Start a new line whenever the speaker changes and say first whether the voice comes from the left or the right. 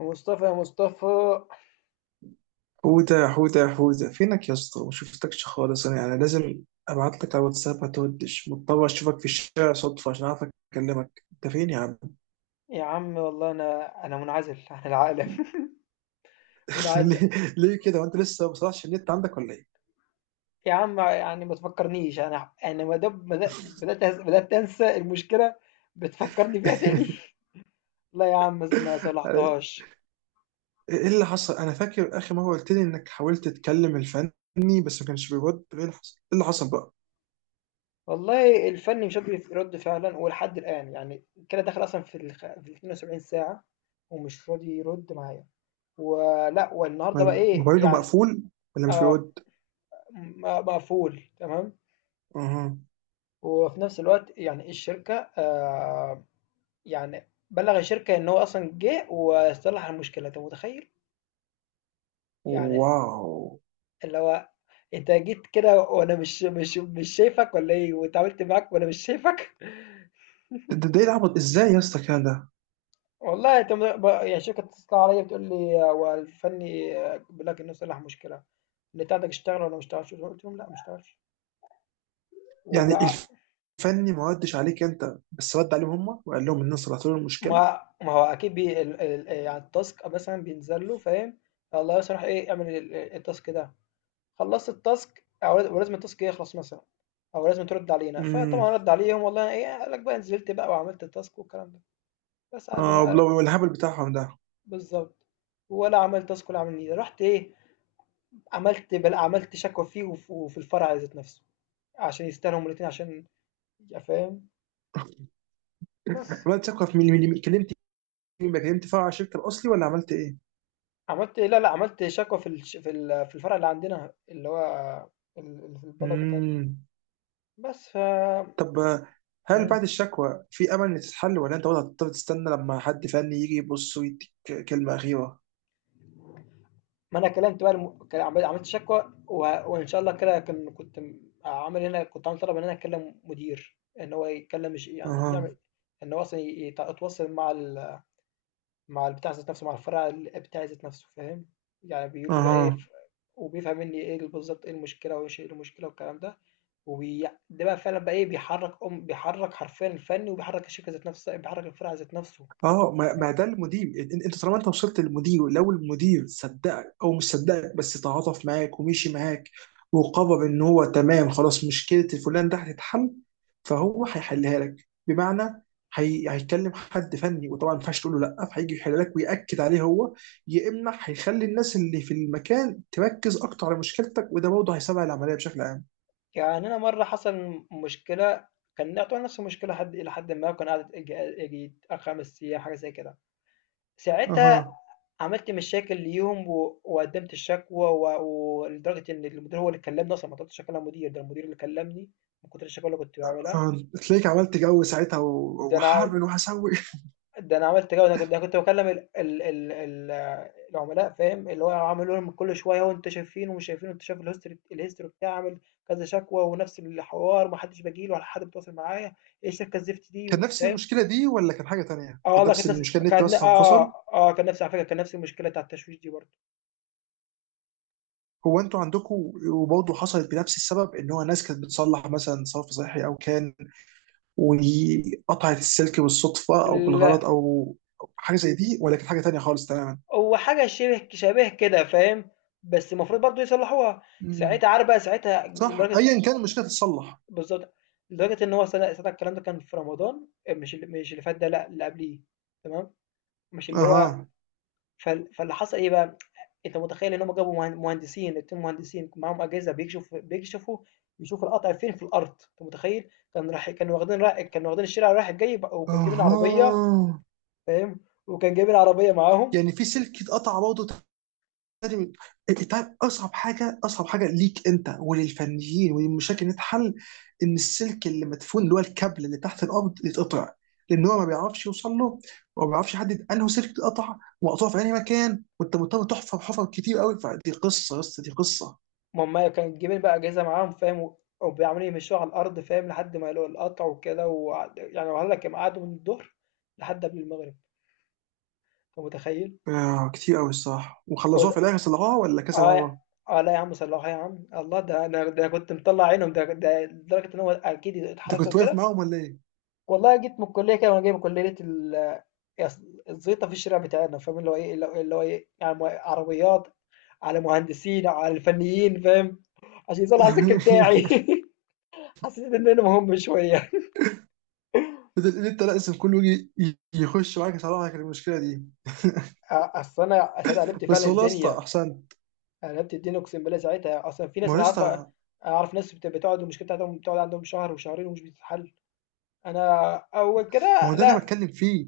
left: مصطفى، يا مصطفى.
right: حودة، فينك يا اسطى؟ ما شفتكش خالص. انا يعني لازم ابعت لك على واتساب، ما تودش مضطر اشوفك في الشارع صدفة عشان اعرف اكلمك. انت فين يا عم؟
left: يا عم والله انا منعزل عن العالم. منعزل.
right: ليه؟ كده وانت لسه ما بصلحش النت عندك ولا ايه؟
left: يا عم يعني ما تفكرنيش. انا ما دام بدات بدات انسى المشكله، بتفكرني بيها تاني. لا يا عم، ما صلحتهاش.
right: ايه اللي حصل؟ انا فاكر اخر مرة قلت لي انك حاولت تكلم الفني بس ما كانش بيرد. ايه اللي حصل؟ بقى
left: والله الفن مش قادر يرد فعلا، ولحد الان يعني كده داخل اصلا في ال 72 ساعه، ومش راضي يرد معايا ولا والنهارده بقى ايه
right: موبايله
left: يعني.
right: مقفول ولا مش
left: آه،
right: بيرد؟
left: مقفول تمام.
right: اها.
left: وفي نفس الوقت يعني الشركه، يعني بلّغ الشركة إن هو أصلًا جِه وصلّح المشكلة، أنت متخيّل؟ يعني
right: واو.
left: اللي هو أنت جيت كده وأنا مش شايفك والّا إيه، واتعاملت معاك وأنا مش شايفك؟
right: ده ايه العبط ازاي يا اسطى كده؟
left: والله أنت م ب يعني الشركة بتتصل عليَّ، بتقول لي هو الفني بيقول لك إنه صلّح مشكلة. النت عندك اشتغل والّا ما اشتغلش؟ قُلت لهم: "لأ، ما اشتغلش."
right: يعني
left: وبع،
right: الفني ما ردش عليك انت بس رد عليهم هم وقال لهم ان انا صلحت لهم المشكله؟
left: ما ما هو أكيد بي ال ال يعني الtask مثلًا بينزل له، فاهم؟ الله يصلح إيه، اعمل ال الtask ده. خلصت التاسك او ولازم التاسك يخلص مثلا، او لازم ترد علينا.
right: امم.
left: فطبعا رد عليهم والله ايه، قال لك بقى نزلت بقى وعملت التاسك والكلام ده. بس قال له
right: اه
left: ما-،
right: والله، والهبل بتاعهم ده.
left: بالظبط. ولا عملت تاسك ولا عمل نيله. رحت ايه؟ عملت بل عملت شكوى فيه وفي الفرع ذات نفسه، عشان يستاهلوا الاثنين، عشان يا فاهم. بس
right: عملت ثقه في مين؟ كلمت مين بقى؟ كلمت فرع الشركه الاصلي ولا عملت ايه؟
left: عملت إيه، لا لا عملت شكوى في في الفرع اللي عندنا، اللي هو اللي في البلد بتاعتنا.
right: امم.
left: بس ف،
right: طب آه، هل بعد
left: مم.
right: الشكوى في امل ان تتحل ولا انت برضه هتضطر تستنى لما حد فني يجي يبص ويديك كلمه اخيره؟
left: ما انا كلمت بقى الم... كان عملت شكوى و... وان شاء الله كده كان كنت عامل هنا، كنت عامل طلب ان انا اكلم مدير ان هو يتكلم، مش يعني
right: اها.
left: يعمل، ان هو اصلا يتواصل مع ال... مع البتاع ذات نفسه، مع الفرع بتاع ذات نفسه، فاهم؟ يعني بيقول لي بقى ايه
right: اها.
left: ف... وبيفهم مني ايه بالظبط، ايه المشكله، وايش ايه المشكله والكلام ده. وبي... ده بقى فعلا بقى ايه، بيحرك ام بيحرك حرفيا الفني، وبيحرك الشركه ذات نفسها، بيحرك الفرع ذات نفسه.
right: اه، ما ده المدير. انت طالما انت وصلت للمدير، لو المدير صدقك او مش صدقك بس تعاطف معاك ومشي معاك وقرر ان هو تمام خلاص مشكله الفلان ده هتتحل، فهو هيحلها لك. بمعنى هيكلم حد فني، وطبعا ما ينفعش تقول له لا، فهيجي يحل لك ويأكد عليه هو، يا اما هيخلي الناس اللي في المكان تركز اكتر على مشكلتك، وده برضه هيسرع العمليه بشكل عام.
left: يعني أنا مرّة حصل مشكلة، كان يعتبر نفس المشكلة حد إلى حدٍ ما، وكان قعدت ييجي 4، 5 أيام حاجة زي كده. ساعتها
right: اها.
left: عملت مشاكل ليهم و وقدّمت الشكوى و ولدرجة إن المدير هو اللي كلّمني أصلًا، ما طلبتش أكلّم مدير، ده المدير اللي كلّمني من كتر الشكاوى اللي كنت باعملها.
right: آه، تلاقيك عملت جو ساعتها
left: ده أنا
right: وهعمل وهسوي.
left: ده أنا عملت كده، أنا كنت باكلّم ال العملاء، فاهم؟ اللي هو عامل لهم كل شوية هو أنتم شايفين ومش شايفين، وأنت شايف الhistory بتاعي، عامل كذا شكوى ونفس الحوار، ما حدّش باجي له ولا حد بيتواصل معايا. إيه الشركة الزفت
right: كان
left: دي،
right: نفس
left: فاهم؟
right: المشكله دي ولا كان حاجه تانية؟
left: آه
right: كان
left: والله
right: نفس
left: كانت نفس
right: المشكله، النت
left: كانت
right: مثلا انفصل؟
left: آه، آه كان نفس على فكرة، كان نفس المشكلة بتاع التشويش دي برضه.
right: هو انتوا عندكم وبرضه حصلت بنفس السبب ان هو ناس كانت بتصلح مثلا صرف صحي او كان وقطعت السلك بالصدفه او بالغلط
left: لأ،
right: او أو حاجه زي دي، ولا كانت حاجه تانية خالص تماما؟
left: هو حاجة شِبه شبيه كده، فاهم؟ بس المفروض برضه يصلّحوها.
right: مم.
left: ساعتها عارف بقى، ساعتها
right: صح،
left: لدرجة
right: ايا كان المشكله تتصلح.
left: بالضبط، لدرجة إن هو صدق الكلام ده. كان في رمضان، آه، مش ال مش اللي فات ده، لأ، اللي قبليه، تمام، مش اللي هو.
right: اها.
left: فال فاللي حصل إيه بقى، أنت متخيل إن هُم جابوا مه مهندسين، 2 مهندسين معاهم أجهزة بيكشف بيكشفوا بيشوفوا القطع فين في الأرض، أنت متخيل؟ كان راح كانوا واخدين ر كانوا واخدين الشارع رايح جاي بق، وكانوا جايبين عربية،
right: اها.
left: فاهم؟ وكانوا جايبين عربية معاهم.
right: يعني في سلك اتقطع برضه لازم. طيب اصعب حاجه، اصعب حاجه ليك انت وللفنيين وللمشاكل اللي تتحل ان السلك اللي مدفون، اللي هو الكابل اللي تحت الارض، يتقطع، لان هو ما بيعرفش يوصل له، وما بيعرفش يحدد انه سلك اتقطع وقطعه في انهي مكان، وانت مضطر تحفر حفر كتير قوي. فدي قصه يا اسطى، دي قصه.
left: ما هُم كانوا جايبين بقى أجهزة معاهم، فاهم؟ وعمالين يمشوها على الأرض، فاهم؟ لحد ما يلاقوا القطع وكده، وقعد يعني وقال لك قعدوا من الضهر لحد قبل المغرب، أنت متخيل؟
right: آه، كتير قوي الصراحه. وخلصوها في
left: عود-
right: الاخر، صلحوها ولا كذا
left: اه،
right: مره؟
left: اه لا يا عم، صلحوها يا عم الله. ده انا ده كنت مطلع عينهم، ده ده لدرجه ان هو اكيد
right: انت
left: اتحركوا
right: كنت واقف
left: كده.
right: معاهم ولا ايه؟
left: والله جيت من الكليه كده وانا جاي من كليه الزيطه في الشارع بتاعنا، فاهم؟ اللي هو ايه، اللي هو اللي هو ايه يعني عربيات على مهندسين، على الفنيين، فاهم؟ عشان يطلع الذكر بتاعي. حسيت ان انا مهم شويه.
right: بدل ان انت لازم كله يجي يخش معاك يصلح لك المشكله دي.
left: اصل انا قلبت
right: بس
left: فعلا
right: والله يا اسطى
left: الدنيا.
right: احسن.
left: أنا قلبت الدنيا، اقسم بالله ساعتها اصلا في
right: ما
left: ناس
right: هو يا
left: انا عارفه.
right: اسطى،
left: اعرف ناس بتقعد المشكله بتاعتهم، بتقعد عندهم شهر وشهرين ومش بتتحل. انا اول
right: ما
left: كده
right: هو ده اللي انا
left: لا.
right: بتكلم فيه.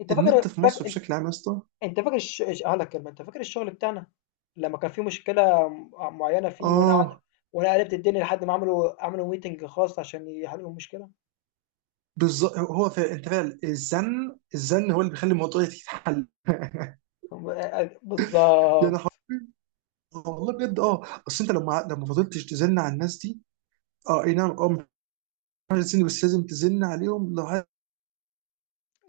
left: انت
right: النت
left: فاكر
right: في مصر
left: فاكر
right: بشكل عام يا اسطى.
left: انت فاكر هقول لك كلمه. انت فاكر الشغل بتاعنا لما كان في مشكله معينه فيه، وانا قعدت
right: اه.
left: وانا قلبت الدنيا لحد ما عملوا ميتنج خاص عشان يحلوا المشكله
right: بالظبط، هو فعلا انت فعلا الزن، الزن هو اللي بيخلي الموضوع يتحل. يعني
left: بالظبط.
right: حرفيا. والله بجد. اه، اصل انت لما، فضلتش تزن على الناس دي. اه، اي نعم. اه، مش عارف تزن بس لازم تزن عليهم لحد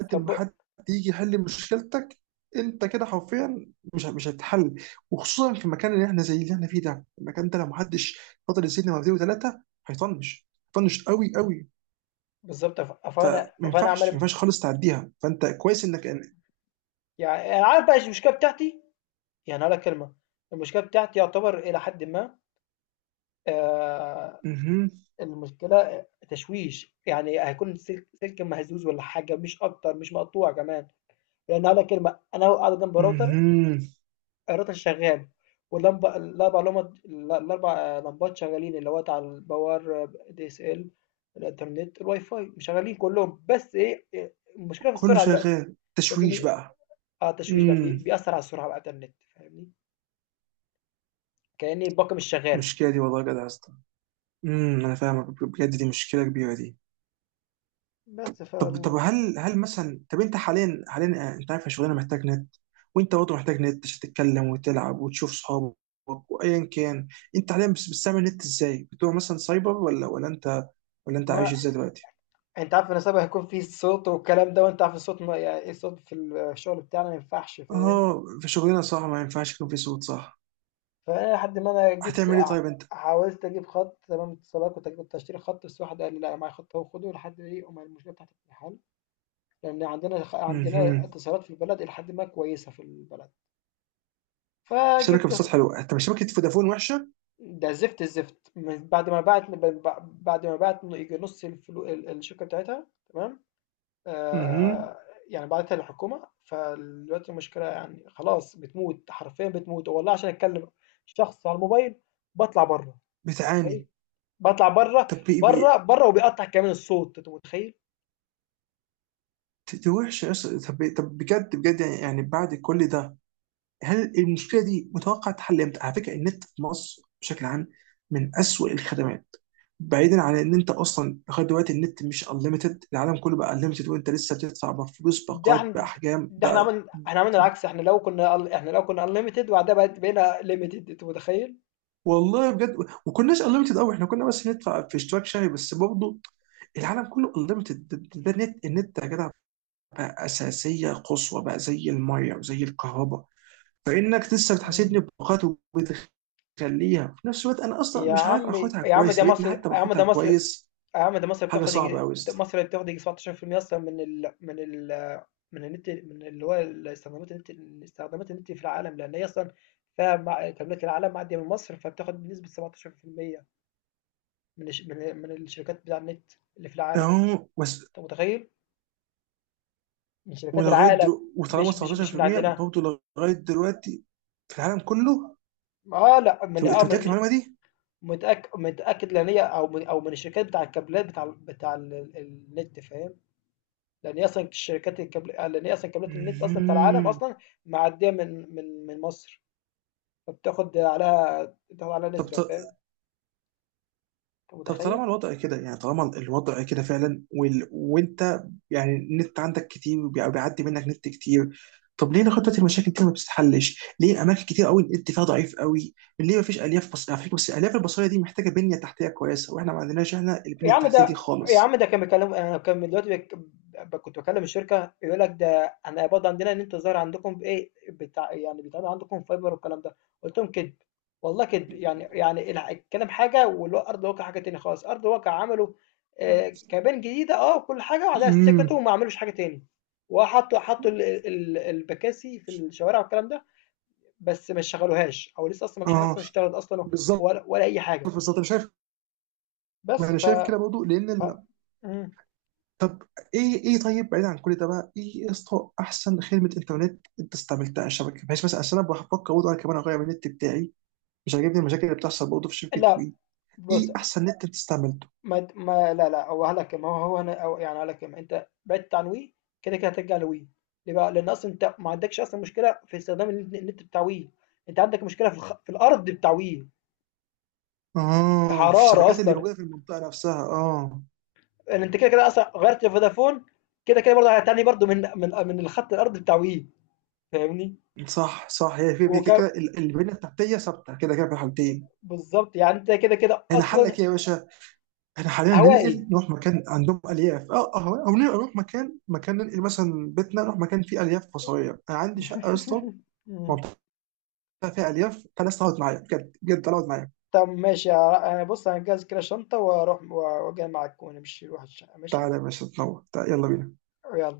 left: طب
right: ما حد يجي يحل مشكلتك. انت كده حرفيا مش هتتحل، وخصوصا في المكان اللي احنا زي اللي احنا فيه ده. المكان ده لو محدش فضل يزن مرتين وثلاثه هيطنش، هيطنش قوي قوي.
left: بالظبط ف-
right: فما
left: فانا فانا عمال
right: ينفعش ما
left: ب-،
right: ينفعش خالص تعديها، فانت كويس انك.
left: يعني انا عارف بقى المشكله بتاعتي. يعني هقول لك كلمه، المشكله بتاعتي يعتبر الى حد ما، آه،
right: اها.
left: المشكله تشويش، يعني هيكون سلك سلك مهزوز ولا حاجه، مش اكتر، مش مقطوع كمان. يعني هقول لك كلمه، انا قاعد جنب راوتر،
right: اها.
left: الراوتر شغال، واللمبه الاربع لمبات، الاربع لمبات شغالين، اللي هو بتاع الباور دي اس ال، الانترنت الواي فاي شغالين كلهم. بس إيه، المشكله في
right: كله
left: السرعه دلوقتي،
right: شغال،
left: بس
right: تشويش
left: مش،
right: بقى.
left: اه التشويش بقى
right: امم.
left: بيأثر على السرعه بقى بتاع النت، فاهمني؟ كأني الباقه مش شغاله.
right: المشكله دي والله جدع يا اسطى. امم، انا فاهمك بجد، دي مشكله كبيره دي.
left: بس ف،
right: طب هل مثلا، طب انت حاليا، آه، انت عارف شغلنا محتاج نت، وانت برضه محتاج نت عشان تتكلم وتلعب وتشوف صحابك وايا كان. انت حاليا بس بتستعمل نت ازاي؟ بتبقى مثلا سايبر ولا انت، ولا انت عايش
left: ما
right: ازاي دلوقتي؟
left: انت عارف ان سبق هيكون في صوت والكلام ده، وانت عارف الصوت ما... يعني الصوت في الشغل بتاعنا ما ينفعش، فاهم؟
right: اه، في شغلنا صح، ما ينفعش يكون في صوت، صح.
left: فانا لحد ما انا جبت
right: هتعمل ايه طيب انت؟
left: حاولت اجيب خط تمام اتصالات. كنت اشتري خط، بس واحد قال لي لا معايا خط اهو، خده لحد ايه أما المشكله بتاعت الامتحان، لان عندنا عندنا
right: مهم.
left: اتصالات في البلد الى حد ما كويسه في البلد.
right: الشبكه في
left: فجبت،
right: السطح حلوه؟ طب شبكه فودافون وحشه.
left: ده زفت. الزفت من بعد ما بعت، بعد ما بعت يجي نص الفلو الشركه بتاعتها، تمام،
right: مهم.
left: آه، يعني بعتها للحكومه. فدلوقتي المشكله يعني خلاص، بتموت حرفيا بتموت والله. عشان اتكلم شخص على الموبايل، بطلع بره،
right: بتعاني.
left: متخيل؟ باطلع بره
right: طب
left: بره بره وبيقطع كمان الصوت، انت متخيل؟
right: دي وحشه أصلاً. طب بجد بجد، يعني يعني بعد كل ده هل المشكله دي متوقع تحل امتى؟ على فكره النت في مصر بشكل عام من أسوأ الخدمات. بعيدا عن ان انت اصلا لغايه دلوقتي النت مش انليمتد، العالم كله بقى انليمتد وانت لسه بتدفع بفلوس
left: ده
right: باقات
left: احنا
right: باحجام
left: ده احنا
right: ده.
left: عملنا، عملنا العكس. احنا لو كنا، احنا لو كنا انليمتد وبعدها بقت بقينا ليميتد، انت متخيل؟
right: والله بجد. وكناش انليمتد قوي، احنا كنا بس ندفع في اشتراك شهري بس برضه. العالم كله انليمتد، ده النت، النت يا جدع بقى اساسيه قصوى بقى زي الميه وزي الكهرباء. فانك لسه
left: مم.
right: بتحاسبني بقات وبتخليها، في نفس الوقت انا اصلا
left: يا
right: مش عارف
left: عم،
right: اخدها
left: يا عم
right: كويس،
left: ده
right: يا ريتني
left: مصر، يا
right: حتى
left: عم
right: باخدها
left: ده مصر يا
right: كويس.
left: عم ده مصر
right: حاجه
left: بتاخد
right: صعبه
left: يجي،
right: قوي.
left: ده مصر بتاخد يجي 17% اصلا من ال من النت، من اللي هو استخدامات النت، استخدامات النت في العالم. لان هي اصلا فيها تملك العالم، معديه من مصر، فبتاخد بنسبه 17% من الشركات بتاع النت اللي في العالم،
right: اهو بس.
left: انت متخيل؟ من شركات
right: ولغايه
left: العالم،
right: دلوقتي وطالما
left: مش من
right: 19%
left: عندنا.
right: برضه لغايه دلوقتي في العالم كله.
left: اه لا من
right: انت
left: اه
right: أنت
left: من-،
right: متاكد من
left: مش-،
right: المعلومه دي؟
left: متاكد متاكد، لان هي او من او من الشركات بتاع الكابلات بتاع النت، فاهم؟ لان هي اصلا شركات الكابل، آه، لان هي اصلا كابلات النت اصلا بتاع العالم
right: مهم.
left: اصلا معديه من مصر، فبتاخد عليها، بتاخد عليها
right: طب
left: نسبه، فاهم؟ انت
right: طب طالما
left: متخيل؟
right: الوضع كده، يعني طالما الوضع كده فعلا وانت يعني النت عندك كتير وبيعدي منك نت كتير، طب ليه خطة المشاكل دي ما بتتحلش؟ ليه اماكن كتير قوي النت فيها ضعيف قوي؟ ليه ما فيش الياف؟ على فكرة بس الالياف البصرية دي محتاجة بنية تحتية كويسة واحنا ما عندناش احنا
left: يا
right: البنية
left: عم
right: التحتية دي
left: ده، يا
right: خالص.
left: عم ده كان بيكلم، انا كان دلوقتي بك...، ب- كنت بكلم الشركه يقول لك ده انا برضه عندنا ان انت ظاهر عندكم بايه بتاع، يعني بيتعمل عندكم فايبر والكلام ده. قلت لهم كذب، والله كذب. يعني يعني الكلام حاجه، والارض واقع حاجه تاني خالص. ارض واقع عملوا، آه،
right: آه.
left: كابين جديده، اه كل حاجه، وبعدها سكتوا
right: امم.
left: وما عملوش حاجه تاني. وحطوا البكاسي في الشوارع والكلام ده، بس ما شغلوهاش، او لسه اصلا ما فيش حاجه
right: اه
left: اصلا اشتغلت اصلا،
right: بالظبط.
left: ولا، ولا اي حاجه.
right: بالظبط انا شايف. ما
left: بس
right: انا
left: ف،
right: شايف كده برضه لان
left: ف...، مم.
right: طب ايه، طيب بعيد عن كل ده بقى، ايه يا اسطى احسن خدمه انترنت انت استعملتها على الشبكه؟ بحيث مثلا عشان انا بفكر برضه انا كمان اغير النت بتاعي، مش عاجبني المشاكل اللي بتحصل برضه في شبكه
left: لأ،
right: وي.
left: بُص.
right: ايه احسن نت انت استعملته؟
left: ما ت ما لا، لأ، هو قال لك ما هو هو أنا أو يعني هاقول لك. أنت بعدت عن Wii، كده، كده هترجع لWii. ليه بقى؟ لأن أصلًا أنت ما عندكش أصلًا مشكلة في استخدام النت بتاع Wii، أنت عندك مشكلة في في الأرض بتاع Wii، في
right: اه، في
left: الحرارة
right: الشبكات اللي
left: أصلًا.
right: موجوده في المنطقه نفسها، اه.
left: لأن أنت كده، كده أصلًا غيّرت فودافون، كده، كده برضه هتعاني برضه من الخط الأرض بتاع Wii، فاهمني؟
right: صح صح، هي في
left: وك
right: كده كده البنيه التحتيه ثابته كده كده في الحالتين.
left: بالضبط، يعني أنت كده، كده
right: احنا
left: أصلًا
right: حلك ايه يا باشا؟ احنا حاليا
left: هوائي.
right: ننقل نروح مكان عندهم الياف، اه اه، او ننقل نروح مكان، ننقل مثلا بيتنا نروح مكان فيه الياف فصليه. انا عندي شقه يا اسطى
left: إمم.
right: فيها الياف، فالناس تقعد معايا، بجد بجد تعالى اقعد معايا.
left: طب ماشي، أنا بص هنجهز كده شنطة وأروح وأجي معاك ونمشي نروح الشقة، ماشي.
right: تعالى يا باشا تنور، تعالى، يلا بينا.
left: يلا.